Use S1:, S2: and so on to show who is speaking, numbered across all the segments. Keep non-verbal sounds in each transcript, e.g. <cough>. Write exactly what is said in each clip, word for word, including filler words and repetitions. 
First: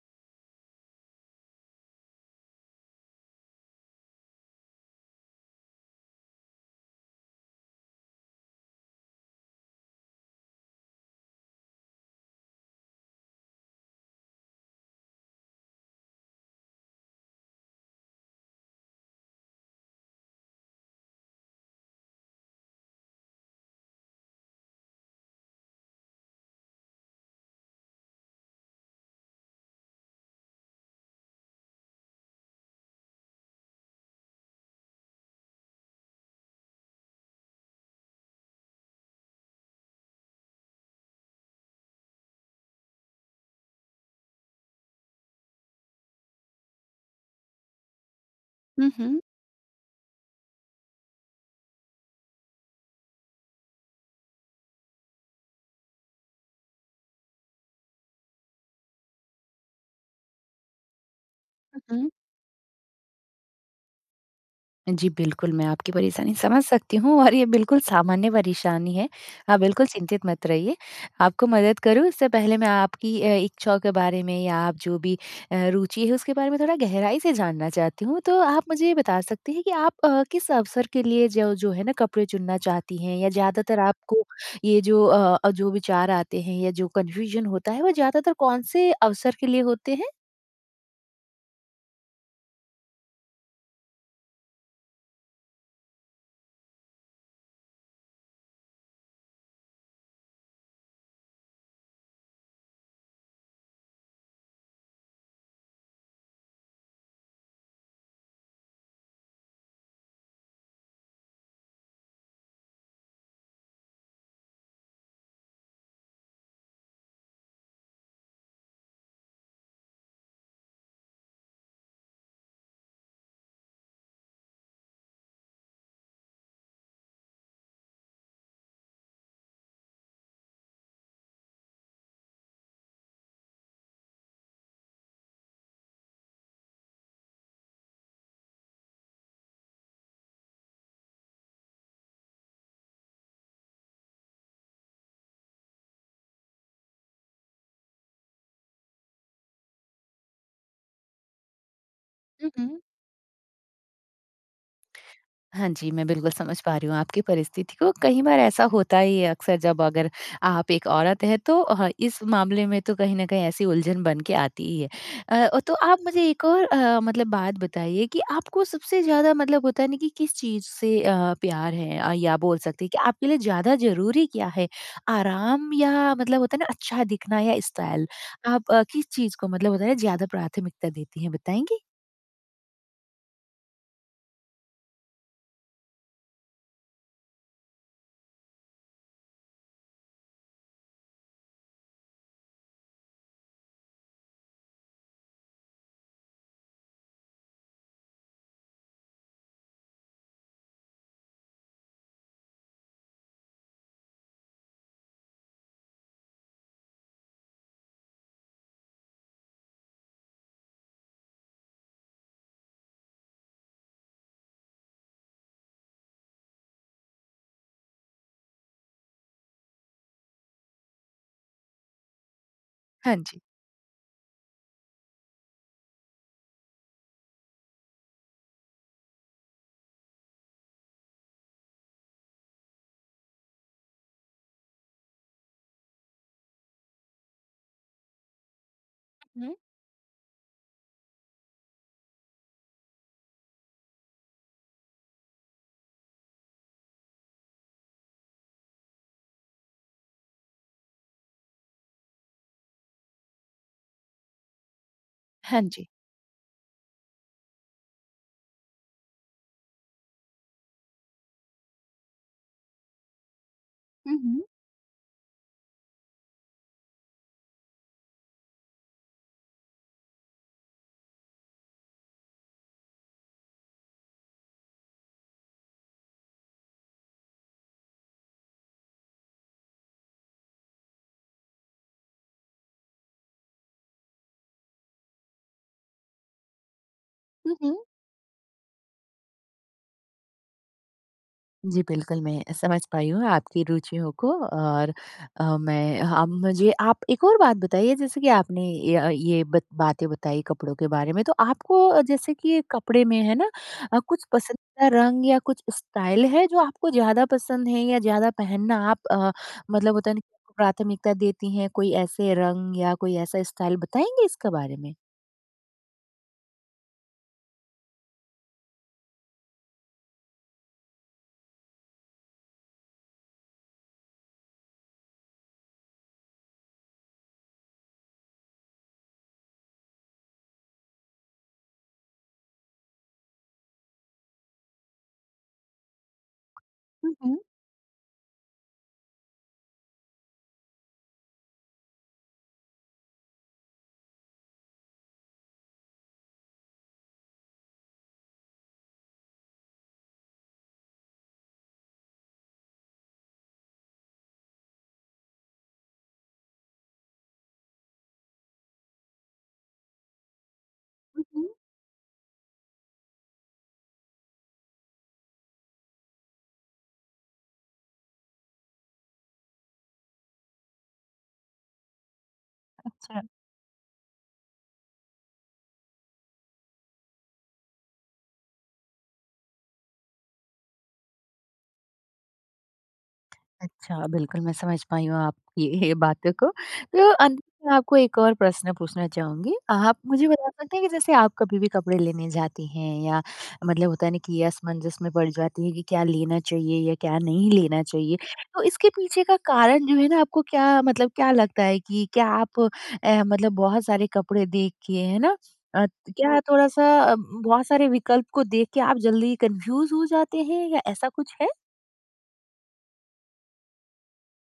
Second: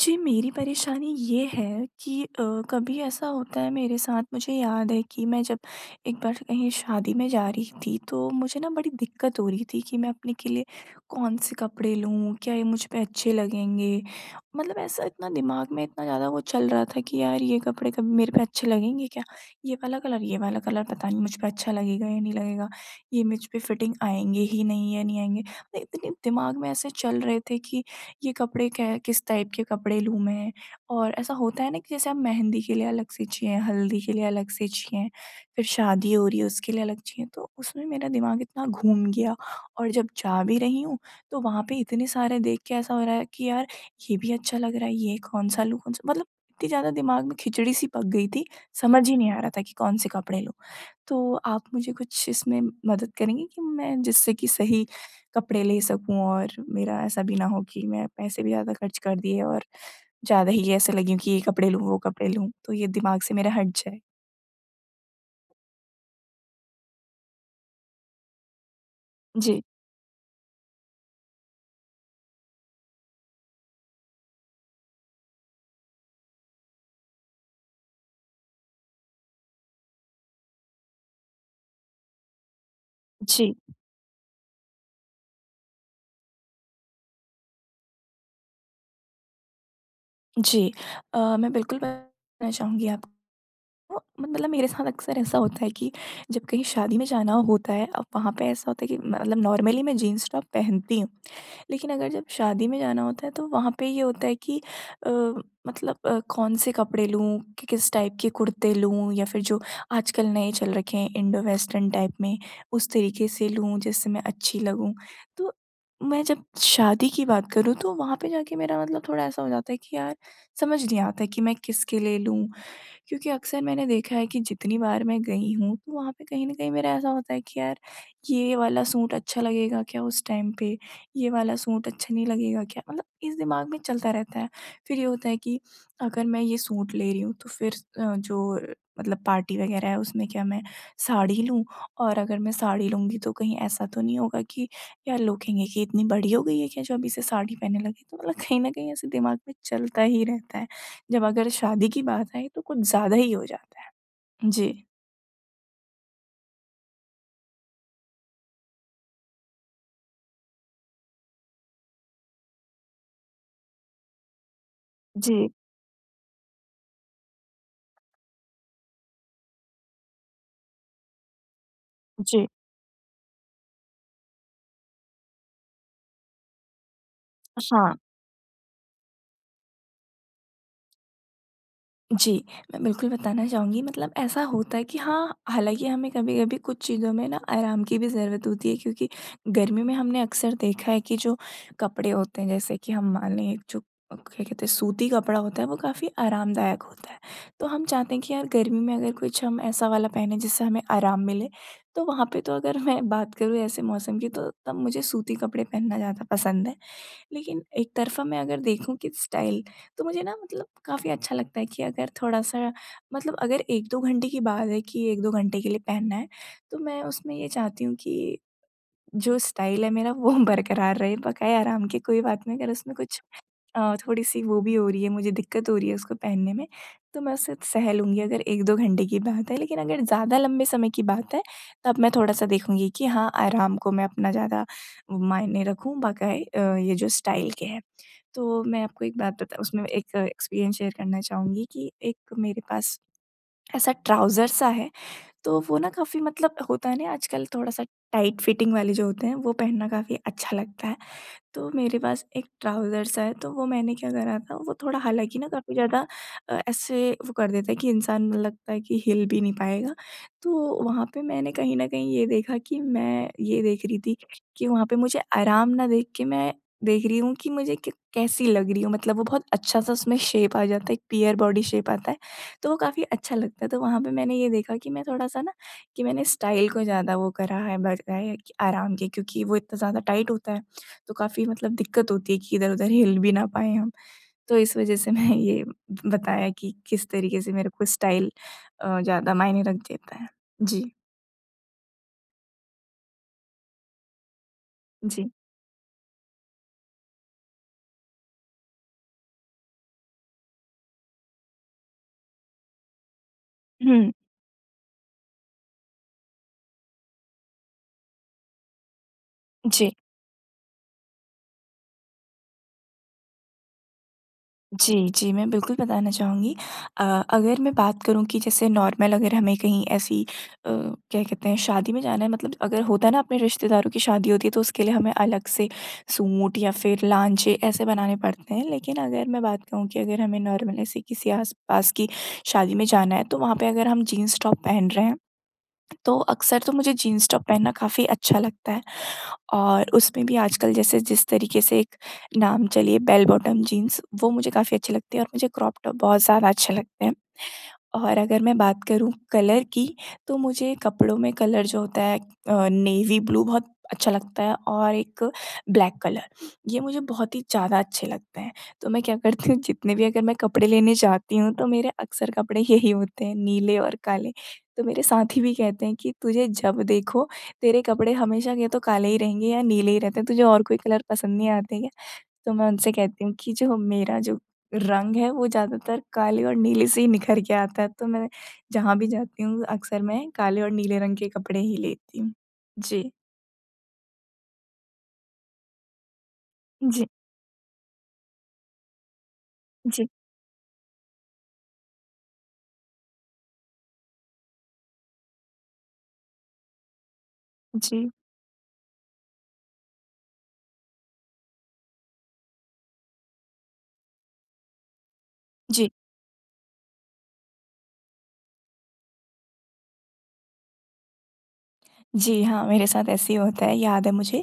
S1: जी, मेरी परेशानी ये है कि अ, कभी ऐसा होता है मेरे साथ। मुझे याद है कि मैं जब एक बार कहीं शादी में जा रही थी, तो मुझे ना बड़ी दिक्कत हो रही थी कि मैं अपने के लिए कौन-से कपड़े लूँ? क्या ये मुझ पे अच्छे लगेंगे? मतलब ऐसा इतना दिमाग में इतना ज़्यादा वो चल रहा था कि यार ये कपड़े कभी मेरे पे अच्छे लगेंगे क्या? ये वाला कलर ये वाला कलर पता नहीं मुझ पे अच्छा लगेगा या नहीं लगेगा? ये मुझ पे फिटिंग आएँगे ही नहीं या नहीं आएँगे? इतने दिमाग में ऐसे चल रहे थे कि ये कपड़े क्या किस टाइप के कपड़े लूँ मैं। और ऐसा होता है ना कि जैसे आप मेहंदी के लिए अलग से चाहिए, हल्दी के लिए अलग से चाहिए, फिर शादी हो रही है उसके लिए अलग चाहिए, तो उसमें मेरा दिमाग इतना घूम गया। और जब जा भी रही हूँ, तो वहाँ पे इतने सारे देख के ऐसा हो रहा है कि यार ये भी अच्छा लग रहा है, ये कौन-सा लूँ, कौन-सा मतलब इतनी ज़्यादा दिमाग में खिचड़ी सी पक गई थी,
S2: हुँ,
S1: समझ ही
S2: हुँ।
S1: नहीं आ रहा था कि कौन से कपड़े लूँ। तो आप मुझे कुछ इसमें मदद करेंगे कि मैं जिससे कि सही कपड़े ले सकूँ और मेरा ऐसा भी ना हो कि मैं पैसे भी ज़्यादा खर्च कर दिए और ज़्यादा ही ऐसे लगी हूँ कि ये कपड़े लूँ,
S2: हुँ,
S1: वो
S2: हुँ।
S1: कपड़े लूँ, तो ये दिमाग से मेरा हट जाए।
S2: जी, बिल्कुल, मैं आपकी परेशानी समझ सकती हूँ और ये बिल्कुल सामान्य परेशानी है। आप
S1: जी,
S2: बिल्कुल चिंतित मत रहिए। आपको मदद करूँ उससे पहले मैं आपकी अ, इच्छाओं के बारे में या आप जो भी अ, रुचि है उसके बारे में थोड़ा गहराई से जानना चाहती हूँ। तो आप मुझे ये बता सकते हैं कि आप अ, किस अवसर के लिए जो जो है ना कपड़े चुनना चाहती हैं, या
S1: जी,
S2: ज़्यादातर आपको ये जो अ, जो विचार आते हैं या जो कन्फ्यूज़न होता है वो ज़्यादातर कौन से अवसर के लिए होते हैं?
S1: जी। अ, मैं बिल्कुल बताना चाहूँगी आपको। मतलब मेरे साथ अक्सर ऐसा होता है कि जब कहीं शादी में जाना होता है, अब वहाँ पे ऐसा होता है कि मतलब नॉर्मली मैं जीन्स टॉप पहनती हूँ। लेकिन अगर जब शादी में जाना होता है तो वहाँ पे ये होता है कि अ, मतलब अ, कौन से कपड़े लूँ, कि किस टाइप के कुर्ते लूँ या फिर जो आजकल नए चल रखे हैं इंडो वेस्टर्न टाइप में, उस तरीके से लूँ जिससे मैं अच्छी लगूँ। तो मैं जब शादी की बात करूँ तो वहाँ पे जाके मेरा मतलब थोड़ा ऐसा हो जाता है कि यार समझ नहीं आता कि मैं किसके लिए लूँ, क्योंकि अक्सर मैंने देखा है कि जितनी बार मैं गई हूँ तो वहाँ पे कहीं न कहीं मेरा ऐसा होता है कि यार ये वाला सूट अच्छा लगेगा क्या उस टाइम पे? ये वाला सूट अच्छा नहीं लगेगा क्या? मतलब इस दिमाग में चलता रहता है। फिर ये होता है कि अगर मैं ये सूट ले रही हूँ तो फिर अ, जो मतलब पार्टी वगैरह है उसमें क्या मैं साड़ी लूँ? और अगर मैं साड़ी लूँगी तो कहीं ऐसा तो नहीं होगा कि यार लोग कहेंगे कि इतनी बड़ी हो गई है क्या जो अब इसे साड़ी पहनने लगी? तो मतलब कहीं न कहीं ऐसे दिमाग में चलता ही रहता है। जब अगर शादी की बात आई
S2: हुँ,
S1: तो कुछ
S2: हुँ।
S1: ज़्यादा ही हो जाता है। जी।
S2: हाँ जी, मैं बिल्कुल समझ पा रही हूँ आपकी परिस्थिति को। कई बार ऐसा होता ही है अक्सर, जब अगर आप एक औरत हैं तो अ, इस मामले में तो कहीं न कहीं ऐसी उलझन बन के आती ही है।
S1: जी,
S2: अ, तो आप मुझे एक और अ, मतलब बात बताइए कि आपको सबसे ज़्यादा मतलब होता है ना कि किस चीज़ से अ, प्यार है, अ, या
S1: जी।
S2: बोल सकते हैं कि आपके लिए ज़्यादा ज़रूरी क्या है? आराम, या मतलब होता है ना अच्छा दिखना, या
S1: हाँ।
S2: स्टाइल? आप अ, किस चीज़ को मतलब होता है ना ज़्यादा प्राथमिकता देती हैं, बताएँगी?
S1: जी, मैं बिल्कुल बताना चाहूँगी। मतलब ऐसा होता है कि हाँ, हालाँकि हमें कभी-कभी कुछ चीज़ों में ना आराम की भी ज़रूरत होती है, क्योंकि गर्मी में हमने अक्सर देखा है कि जो कपड़े होते हैं जैसे कि हम मान लें एक जो क्या कहते हैं सूती कपड़ा होता है वो काफ़ी आरामदायक होता है। तो हम चाहते हैं कि यार गर्मी में अगर कुछ हम ऐसा वाला पहने जिससे हमें आराम मिले, तो वहाँ पे तो अगर मैं बात करूँ ऐसे मौसम की तो तब मुझे सूती कपड़े पहनना ज़्यादा पसंद है। लेकिन एक तरफ़ा मैं अगर देखूँ कि स्टाइल, तो मुझे ना मतलब काफ़ी अच्छा लगता है कि अगर थोड़ा-सा मतलब अगर एक दो घंटे की बात है कि एक दो घंटे के लिए पहनना है, तो मैं उसमें ये चाहती हूँ कि जो स्टाइल है मेरा वो <laughs> बरकरार रहे, बकाए आराम की कोई बात नहीं अगर उसमें
S2: हाँ
S1: कुछ
S2: जी।
S1: अ, थोड़ी-सी वो भी हो रही है, मुझे दिक्कत हो रही है उसको पहनने में, तो मैं उसे सह लूँगी अगर एक दो घंटे की बात है। लेकिन अगर ज़्यादा लंबे समय की बात है, तब मैं थोड़ा-सा देखूँगी कि हाँ, आराम को मैं अपना ज़्यादा मायने रखूँ बजाय अ, ये जो स्टाइल के है। तो मैं आपको एक बात
S2: हुँ।
S1: बता उसमें एक एक्सपीरियंस शेयर करना चाहूँगी कि एक मेरे पास ऐसा ट्राउज़र सा है, तो वो ना काफ़ी मतलब होता है ना आजकल थोड़ा-सा टाइट फिटिंग वाले जो होते हैं, वो पहनना काफ़ी अच्छा लगता है। तो मेरे पास एक ट्राउज़र्स है, तो वो मैंने क्या करा था, वो थोड़ा हालाँकि ना
S2: हाँ
S1: काफ़ी
S2: जी।
S1: ज़्यादा अ, ऐसे वो कर देता है कि इंसान लगता है कि हिल भी नहीं पाएगा। तो वहाँ पे मैंने कहीं न कहीं ये देखा कि मैं ये देख रही
S2: हुँ,
S1: थी
S2: हुँ।
S1: कि वहाँ पे मुझे आराम ना देख के मैं देख रही हूँ कि मुझे क कैसी लग रही हूँ, मतलब वो बहुत अच्छा-सा उसमें शेप आ जाता है, एक पियर बॉडी शेप आता है, तो वो काफ़ी अच्छा लगता है। तो वहाँ पे मैंने ये देखा कि मैं थोड़ा-सा ना कि मैंने स्टाइल को ज़्यादा वो करा है, बढ़ाया है कि आराम के, क्योंकि वो इतना ज़्यादा टाइट होता है। तो काफ़ी मतलब दिक्कत होती है कि इधर-उधर हिल भी ना पाएँ हम। तो इस वज़ह से मैं ये बताया कि किस तरीके से
S2: हुँ,
S1: मेरे
S2: हुँ।
S1: को स्टाइल अ, ज़्यादा मायने रख देता है। जी,
S2: जी, बिल्कुल, मैं समझ पाई हूँ आपकी रुचियों को। और
S1: जी।
S2: अ, मैं अब, मुझे आप एक और बात बताइए, जैसे कि आपने ये अ, ये बत बातें बताई कपड़ों के बारे में, तो आपको अ, जैसे कि ये कपड़े में है ना, अ,
S1: हुँ,
S2: कुछ पसंदीदा रंग या कुछ स्टाइल है जो आपको ज़्यादा पसंद है या ज़्यादा पहनना आप अ,
S1: जी।
S2: मतलब होता है ना कि आपको प्राथमिकता देती हैं, कोई ऐसे रंग या कोई ऐसा स्टाइल बताएँगे इसके बारे में?
S1: जी, जी, मैं बिल्कुल बताना चाहूँगी। अ, अगर मैं बात करूँ कि जैसे नॉर्मल अगर हमें कहीं ऐसी अ, क्या कहते हैं शादी में जाना है, मतलब अगर होता है ना अपने रिश्तेदारों की शादी होती है तो उसके लिए हमें अलग से सूट या फिर लांचे ऐसे बनाने पड़ते हैं। लेकिन अगर मैं बात कहूँ कि अगर हमें नॉर्मल ऐसे किसी आस-पास की शादी में जाना है तो वहाँ पे अगर हम जीन्स टॉप पहन रहे हैं तो अक्सर तो मुझे
S2: हुँ,
S1: जीन्स
S2: हुँ,
S1: टॉप पहनना काफ़ी अच्छा लगता है, और उसमें भी आजकल जैसे जिस तरीके से एक नाम चली है बेल बॉटम जीन्स वो मुझे काफ़ी अच्छी लगती है और मुझे क्रॉप टॉप बहुत ज़्यादा अच्छे लगते हैं। और अगर मैं बात करूँ कलर की, तो मुझे कपड़ों में कलर जो होता है अ, नेवी ब्लू बहुत अच्छा लगता है और एक ब्लैक कलर, ये मुझे बहुत ही ज़्यादा अच्छे लगते हैं। तो मैं क्या करती हूँ जितने भी अगर मैं कपड़े लेने
S2: हुँ,
S1: जाती
S2: हुँ।
S1: हूँ तो मेरे अक्सर कपड़े यही होते हैं, नीले और काले। तो मेरे साथी भी कहते हैं कि तुझे जब देखो तेरे कपड़े हमेशा या तो काले ही रहेंगे या नीले ही रहते हैं, तुझे और कोई कलर पसंद नहीं आते क्या? तो मैं उनसे
S2: अच्छा।
S1: कहती हूँ कि जो मेरा जो रंग है वो ज़्यादातर काले और नीले से ही निखर के आता है, तो मैं जहाँ भी जाती हूँ अक्सर मैं काले और नीले रंग के कपड़े ही लेती हूँ। जी।
S2: अच्छा, बिल्कुल मैं समझ पाई हूँ आपकी <laughs> ये बातों को।
S1: जी,
S2: तो अंत में आपको एक और प्रश्न पूछना चाहूँगी। आप
S1: जी,
S2: मुझे बता सकते हैं कि जैसे आप कभी भी कपड़े लेने जाती हैं या मतलब होता है ना कि ये असमंजस में पड़ जाती है कि क्या लेना चाहिए या क्या नहीं लेना
S1: जी,
S2: चाहिए। तो इसके पीछे का कारण जो है ना, आपको क्या मतलब क्या लगता है कि क्या आप अ, मतलब बहुत सारे कपड़े देख के, है ना? अ,
S1: जी।
S2: क्या थोड़ा-सा अ, बहुत सारे विकल्प को देख के आप जल्दी कन्फ्यूज़ हो जाते हैं, या ऐसा कुछ है?
S1: जी, हाँ, मेरे साथ ऐसे ही होता है, याद है मुझे।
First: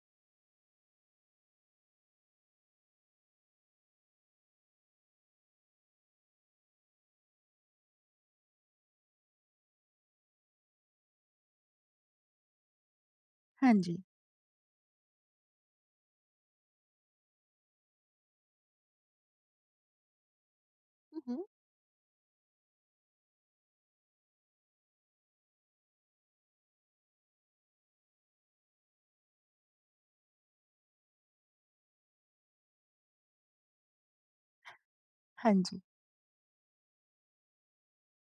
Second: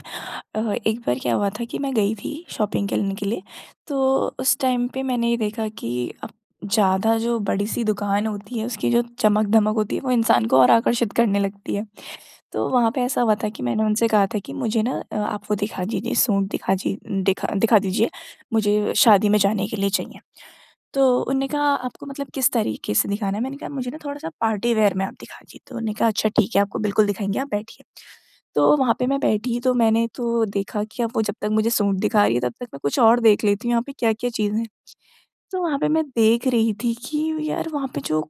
S1: अ, एक बार क्या हुआ था कि मैं गई थी शॉपिंग करने के लिए, तो उस टाइम पे मैंने ये देखा कि अब ज़्यादा जो बड़ी सी दुकान होती है उसकी जो चमक धमक होती है वो इंसान को और आकर्षित करने लगती है। तो वहाँ पे ऐसा हुआ था कि
S2: हाँ
S1: मैंने
S2: जी।
S1: उनसे कहा था कि मुझे ना अ, आप वो दिखा दीजिए, सूट दिखा जी दिखा दिखा दीजिए, मुझे शादी में जाने के लिए चाहिए। तो
S2: हुँ, हुँ।
S1: उन्होंने कहा आपको मतलब किस तरीके से दिखाना है? मैंने कहा मुझे ना थोड़ा-सा पार्टी वेयर में आप दिखा दीजिए। तो उन्होंने कहा अच्छा ठीक है आपको बिल्कुल दिखाएँगे आप बैठिए। तो वहाँ पे मैं बैठी तो मैंने तो देखा कि अब वो जब तक मुझे सूट दिखा रही है तब तक मैं कुछ और देख लेती हूँ यहाँ पे क्या-क्या चीज़ें।
S2: हाँ
S1: तो वहाँ
S2: जी।
S1: पे मैं देख रही थी कि यार वहाँ पे जो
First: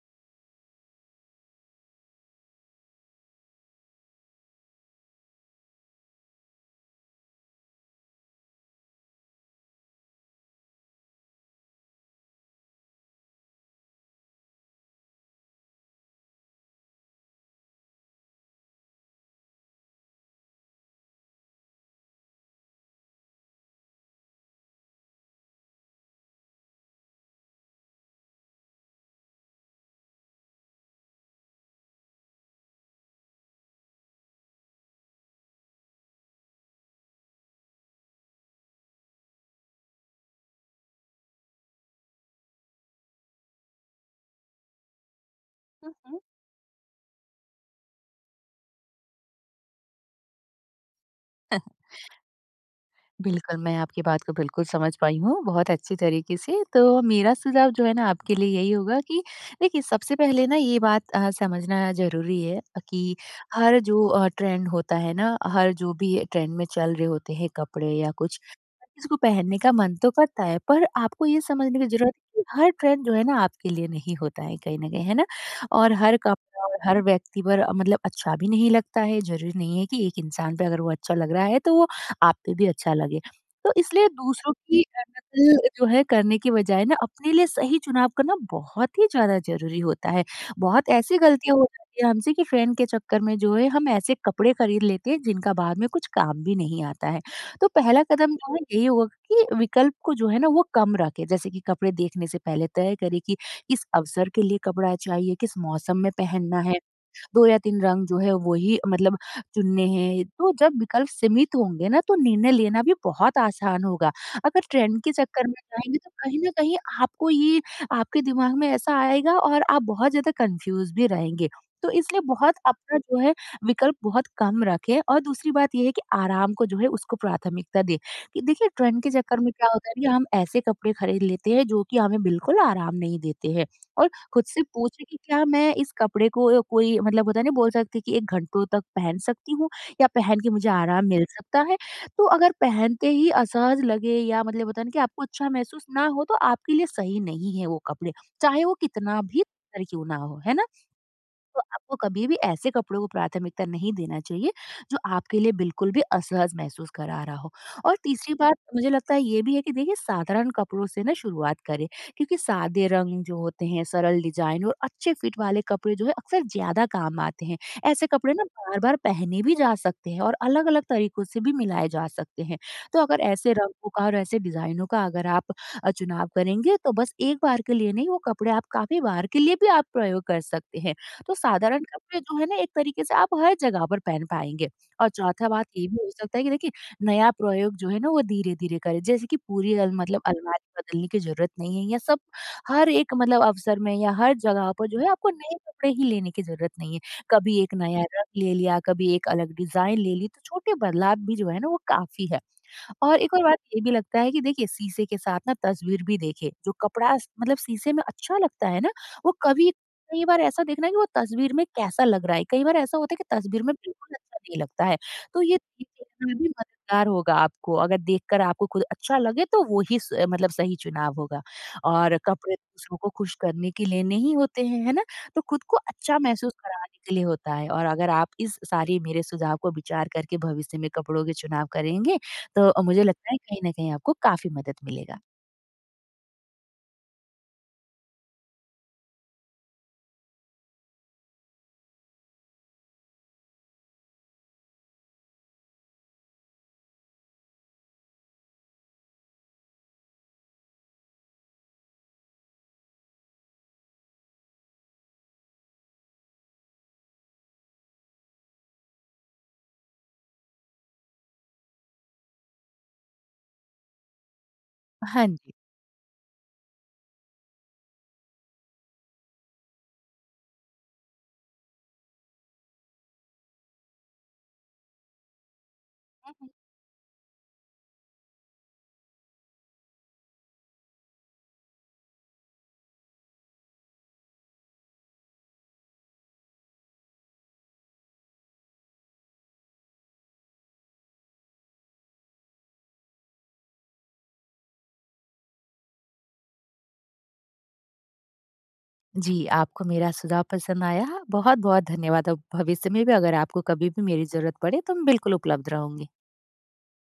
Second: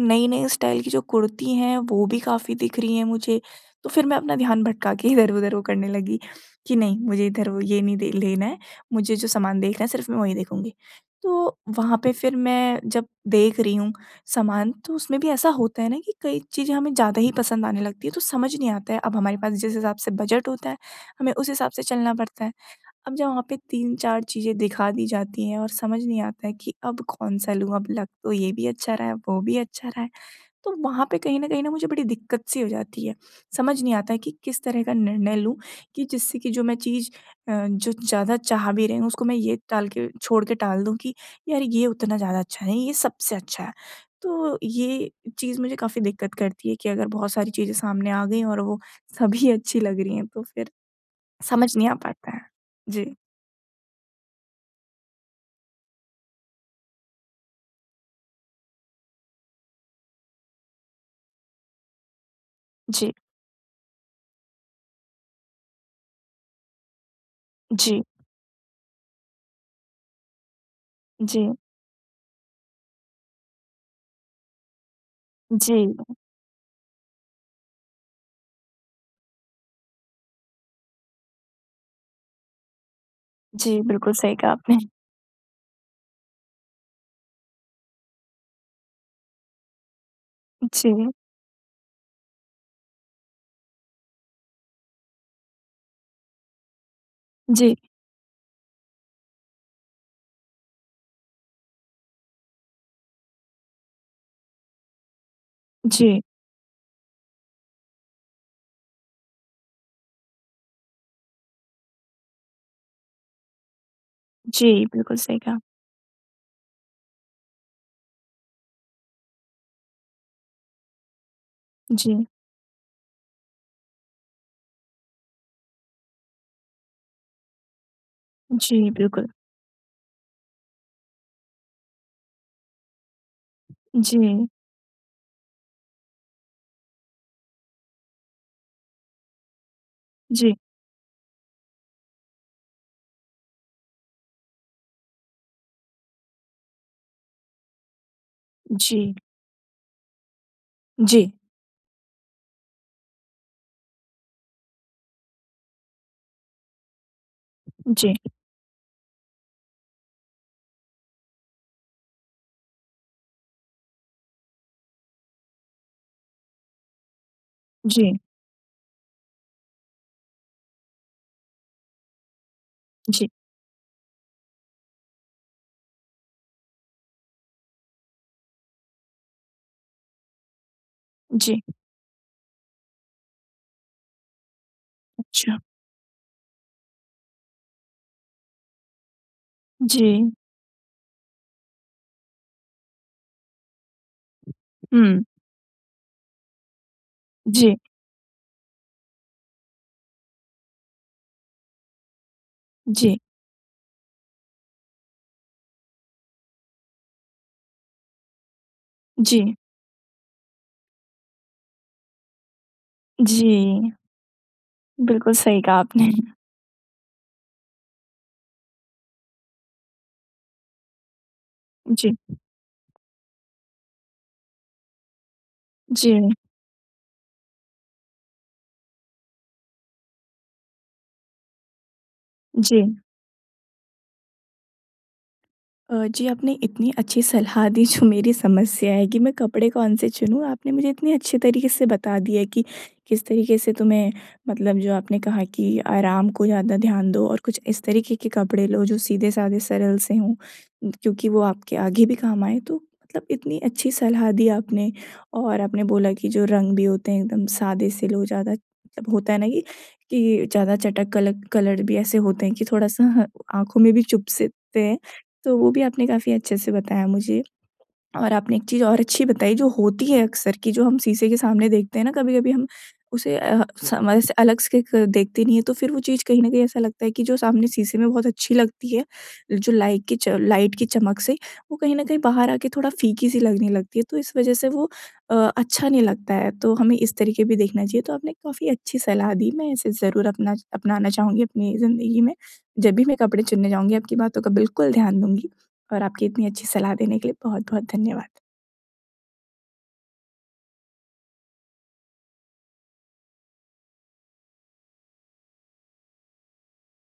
S1: नई-नई स्टाइल की जो कुर्ती हैं वो भी काफ़ी दिख रही हैं मुझे। तो फिर मैं अपना ध्यान भटका के इधर-उधर वो करने लगी कि नहीं मुझे इधर वो ये नहीं दे लेना है, मुझे जो सामान देखना है सिर्फ़ मैं वही देखूँगी। तो वहाँ पे फिर मैं जब देख रही हूँ सामान तो उसमें भी ऐसा होता है ना कि कई चीज़ें हमें ज़्यादा ही पसंद आने लगती है, तो समझ नहीं आता है अब हमारे पास जिस हिसाब से बजट होता है, हमें उस हिसाब से चलना पड़ता है। अब जब वहाँ पे तीन चार चीज़ें दिखा दी जाती हैं और समझ नहीं आता है कि अब कौन-सा लूँ, अब लग तो ये भी अच्छा रहा है, वो भी अच्छा रहा है। तो वहाँ पे कहीं न कहीं ना मुझे बड़ी दिक्कत-सी हो जाती है। समझ नहीं आता है कि किस तरह का निर्णय लूँ कि जिससे कि जो मैं चीज़ अ, जो ज़्यादा चाह भी रही हूँ उसको मैं ये टाल के छोड़ के टाल दूँ कि यार ये उतना ज़्यादा अच्छा नहीं, ये सबसे अच्छा है। तो ये चीज़ मुझे
S2: हुँ,
S1: काफ़ी
S2: हुँ।
S1: दिक्कत करती है कि अगर बहुत सारी चीज़ें सामने आ गई और वो सभी अच्छी लग रही हैं तो फिर समझ नहीं आ पाता है। जी।
S2: बिल्कुल, मैं आपकी बात को बिल्कुल समझ पाई हूँ, बहुत अच्छी तरीके से। तो मेरा सुझाव जो है ना आपके लिए यही होगा कि देखिए, सबसे पहले ना ये बात अ, समझना ज़रूरी है
S1: जी।
S2: कि हर जो अ, ट्रेंड होता है ना, हर जो भी ट्रेंड में चल रहे होते हैं कपड़े
S1: जी,
S2: या कुछ, हर किसी को पहनने का मन तो करता है, पर आपको ये
S1: जी,
S2: समझने की ज़रूरत है कि हर ट्रेंड जो है ना आपके लिए नहीं होता है कहीं न कहीं, है ना? और
S1: जी,
S2: हर कपड़ा और हर व्यक्ति पर अ, मतलब अच्छा भी नहीं लगता है। ज़रूरी नहीं है कि एक इंसान पे अगर वो अच्छा लग रहा है तो वो आप पे भी अच्छा लगे। तो
S1: जी,
S2: इसलिए
S1: बिल्कुल सही कहा
S2: दूसरों
S1: आपने।
S2: की अ, नकल जो है करने की बजाय ना अपने लिए सही चुनाव करना बहुत ही ज़्यादा ज़रूरी होता है। बहुत
S1: जी,
S2: ऐसी गलतियाँ हो जाती है हमसे कि ट्रेंड के चक्कर में जो है हम ऐसे कपड़े खरीद लेते हैं जिनका बाद में कुछ काम भी नहीं आता है। तो
S1: जी,
S2: पहला कदम जो है यही होगा कि विकल्प को जो है ना वो कम रखें। जैसे कि कपड़े देखने से पहले तय करें कि किस अवसर के लिए कपड़ा चाहिए, किस मौसम में
S1: जी,
S2: पहनना है। दो या तीन रंग जो है वही मतलब चुनने हैं। तो जब विकल्प सीमित होंगे ना तो निर्णय लेना भी बहुत आसान होगा। अगर
S1: जी,
S2: ट्रेंड के
S1: बिल्कुल सही
S2: चक्कर में
S1: कहा।
S2: जाएँगे तो कहीं न कहीं आपको ये, आपके दिमाग में ऐसा आएगा और आप बहुत ज़्यादा कन्फ्यूज़ भी रहेंगे। तो इसलिए
S1: जी,
S2: बहुत अपना जो है विकल्प बहुत कम रखें, और दूसरी बात ये है कि आराम को जो है उसको प्राथमिकता दें। कि देखिए,
S1: जी,
S2: ट्रेंड के
S1: बिल्कुल।
S2: चक्कर में क्या होता है कि हम ऐसे कपड़े खरीद लेते हैं जो कि हमें बिल्कुल आराम नहीं देते हैं, और
S1: जी,
S2: खुद से पूछे कि क्या मैं इस कपड़े को अ, कोई मतलब होता है ना, बोल सकते कि एक घंटों तक पहन सकती हूँ या पहन के
S1: जी,
S2: मुझे आराम मिल सकता है? तो अगर पहनते ही असहज लगे या मतलब होता है ना कि आपको अच्छा महसूस ना हो, तो आपके लिए सही नहीं है वो कपड़े, चाहे वो
S1: जी,
S2: कितना भी सुंदर क्यों ना हो, है ना?
S1: जी,
S2: तो आपको कभी भी ऐसे कपड़ों को प्राथमिकता नहीं देना चाहिए, जो आपके लिए बिल्कुल भी असहज महसूस करा रहा हो। और
S1: जी,
S2: तीसरी बात मुझे लगता है ये भी है कि देखिए, साधारण कपड़ों से ना शुरुआत करें, क्योंकि सादे रंग जो होते हैं, सरल डिज़ाइन और अच्छे फिट वाले कपड़े जो है अक्सर ज़्यादा काम आते हैं। ऐसे
S1: जी,
S2: कपड़े ना बार-बार पहने भी जा सकते हैं, और अलग-अलग तरीकों से भी मिलाए जा सकते हैं। तो अगर
S1: जी,
S2: ऐसे रंगों का और ऐसे डिज़ाइनों का अगर आप अ, चुनाव करेंगे, तो बस एक बार के लिए नहीं, वो कपड़े आप काफ़ी बार के लिए भी आप प्रयोग कर सकते हैं। तो
S1: जी,
S2: साधारण कपड़े जो है ना एक तरीके से आप हर जगह पर पहन पाएँगे। और चौथा
S1: अच्छा।
S2: बात ये भी हो सकता है कि देखिए, नया प्रयोग जो है ना वो धीरे-धीरे करें। जैसे कि पूरी अल
S1: जी,
S2: मतलब अलमारी बदलने की ज़रूरत नहीं है, या सब हर एक मतलब अवसर में या हर जगह पर जो है
S1: हुँ,
S2: आपको नए कपड़े ही लेने की ज़रूरत नहीं है। कभी एक
S1: जी,
S2: नया रंग ले लिया, कभी एक अलग डिज़ाइन ले ली, तो छोटे बदलाव भी जो है ना वो काफ़ी है। और
S1: जी,
S2: एक और बात ये भी लगता है कि देखिए, शीशे के साथ ना तस्वीर भी देखें। जो कपड़ा स मतलब शीशे में अच्छा लगता है ना, वो
S1: जी,
S2: कभी कई बार ऐसा देखना है कि वो तस्वीर में कैसा लग रहा है। कई बार ऐसा होता है कि तस्वीर में
S1: जी,
S2: बिल्कुल अच्छा नहीं लगता है,
S1: बिल्कुल
S2: तो ये
S1: सही कहा आपने।
S2: देखना भी मददगार होगा आपको। अगर देखकर आपको खुद अच्छा लगे तो वो ही स मतलब सही चुनाव होगा, और
S1: जी,
S2: कपड़े दूसरों को खुश करने के लिए नहीं होते हैं, है ना? तो खुद को
S1: जी,
S2: अच्छा महसूस कराने के लिए होता है, और अगर आप इस सारे मेरे सुझाव को विचार करके भविष्य में कपड़ों के चुनाव करेंगे, तो
S1: जी।
S2: अ, मुझे लगता है कहीं न कहीं आपको काफ़ी मदद मिलेगा।
S1: अ, जी, आपने इतनी अच्छी सलाह दी जो मेरी समस्या है कि मैं कपड़े कौन से चुनूँ, आपने मुझे इतने अच्छे तरीके से बता दिया कि किस तरीके से तुम्हें, मतलब जो आपने कहा कि आराम को ज़्यादा ध्यान दो और कुछ इस तरीके के कपड़े लो जो सीधे-साधे सरल से हों, न- क्योंकि वो आपके आगे भी काम आएँ। तो मतलब इतनी अच्छी सलाह दी आपने, और आपने बोला कि जो रंग भी होते हैं एकदम सादे से लो, ज़्यादा मतलब होता है ना कि कि ज़्यादा चटक कलक कलर भी ऐसे होते हैं कि थोड़ा-सा ह आँखों में भी चुभ सकते हैं।
S2: हाँ जी।
S1: तो वो भी आपने काफ़ी अच्छे से बताया मुझे, और आपने एक चीज़ और अच्छी बताई जो होती है अक्सर कि जो हम शीशे के सामने देखते हैं ना कभी-कभी हम उसे अ, सामने से अलग से क देखते नहीं है तो फिर वो चीज़ कहीं न कहीं ऐसा लगता है कि जो सामने शीशे में बहुत अच्छी लगती है, जो लाइट की च लाइट की चमक से वो कहीं न कहीं बाहर आके थोड़ा फीकी-सी लगने लगती है, तो इस वज़ह से वो अ, अच्छा नहीं लगता है, तो हमें इस तरीके भी देखना चाहिए। तो आपने काफ़ी अच्छी सलाह दी, मैं इसे ज़रूर अपना अपनाना चाहूँगी अपनी ज़िंदगी में। जब भी मैं कपड़े चुनने जाऊँगी आपकी बातों का बिल्कुल ध्यान दूँगी। और आपकी इतनी अच्छी सलाह देने के लिए बहुत-बहुत धन्यवाद।
S2: जी, आपको मेरा सुझाव पसंद आया। बहुत-बहुत धन्यवाद, और भविष्य में भी अगर आपको कभी भी मेरी ज़रूरत पड़े तो मैं बिल्कुल उपलब्ध रहूँगी।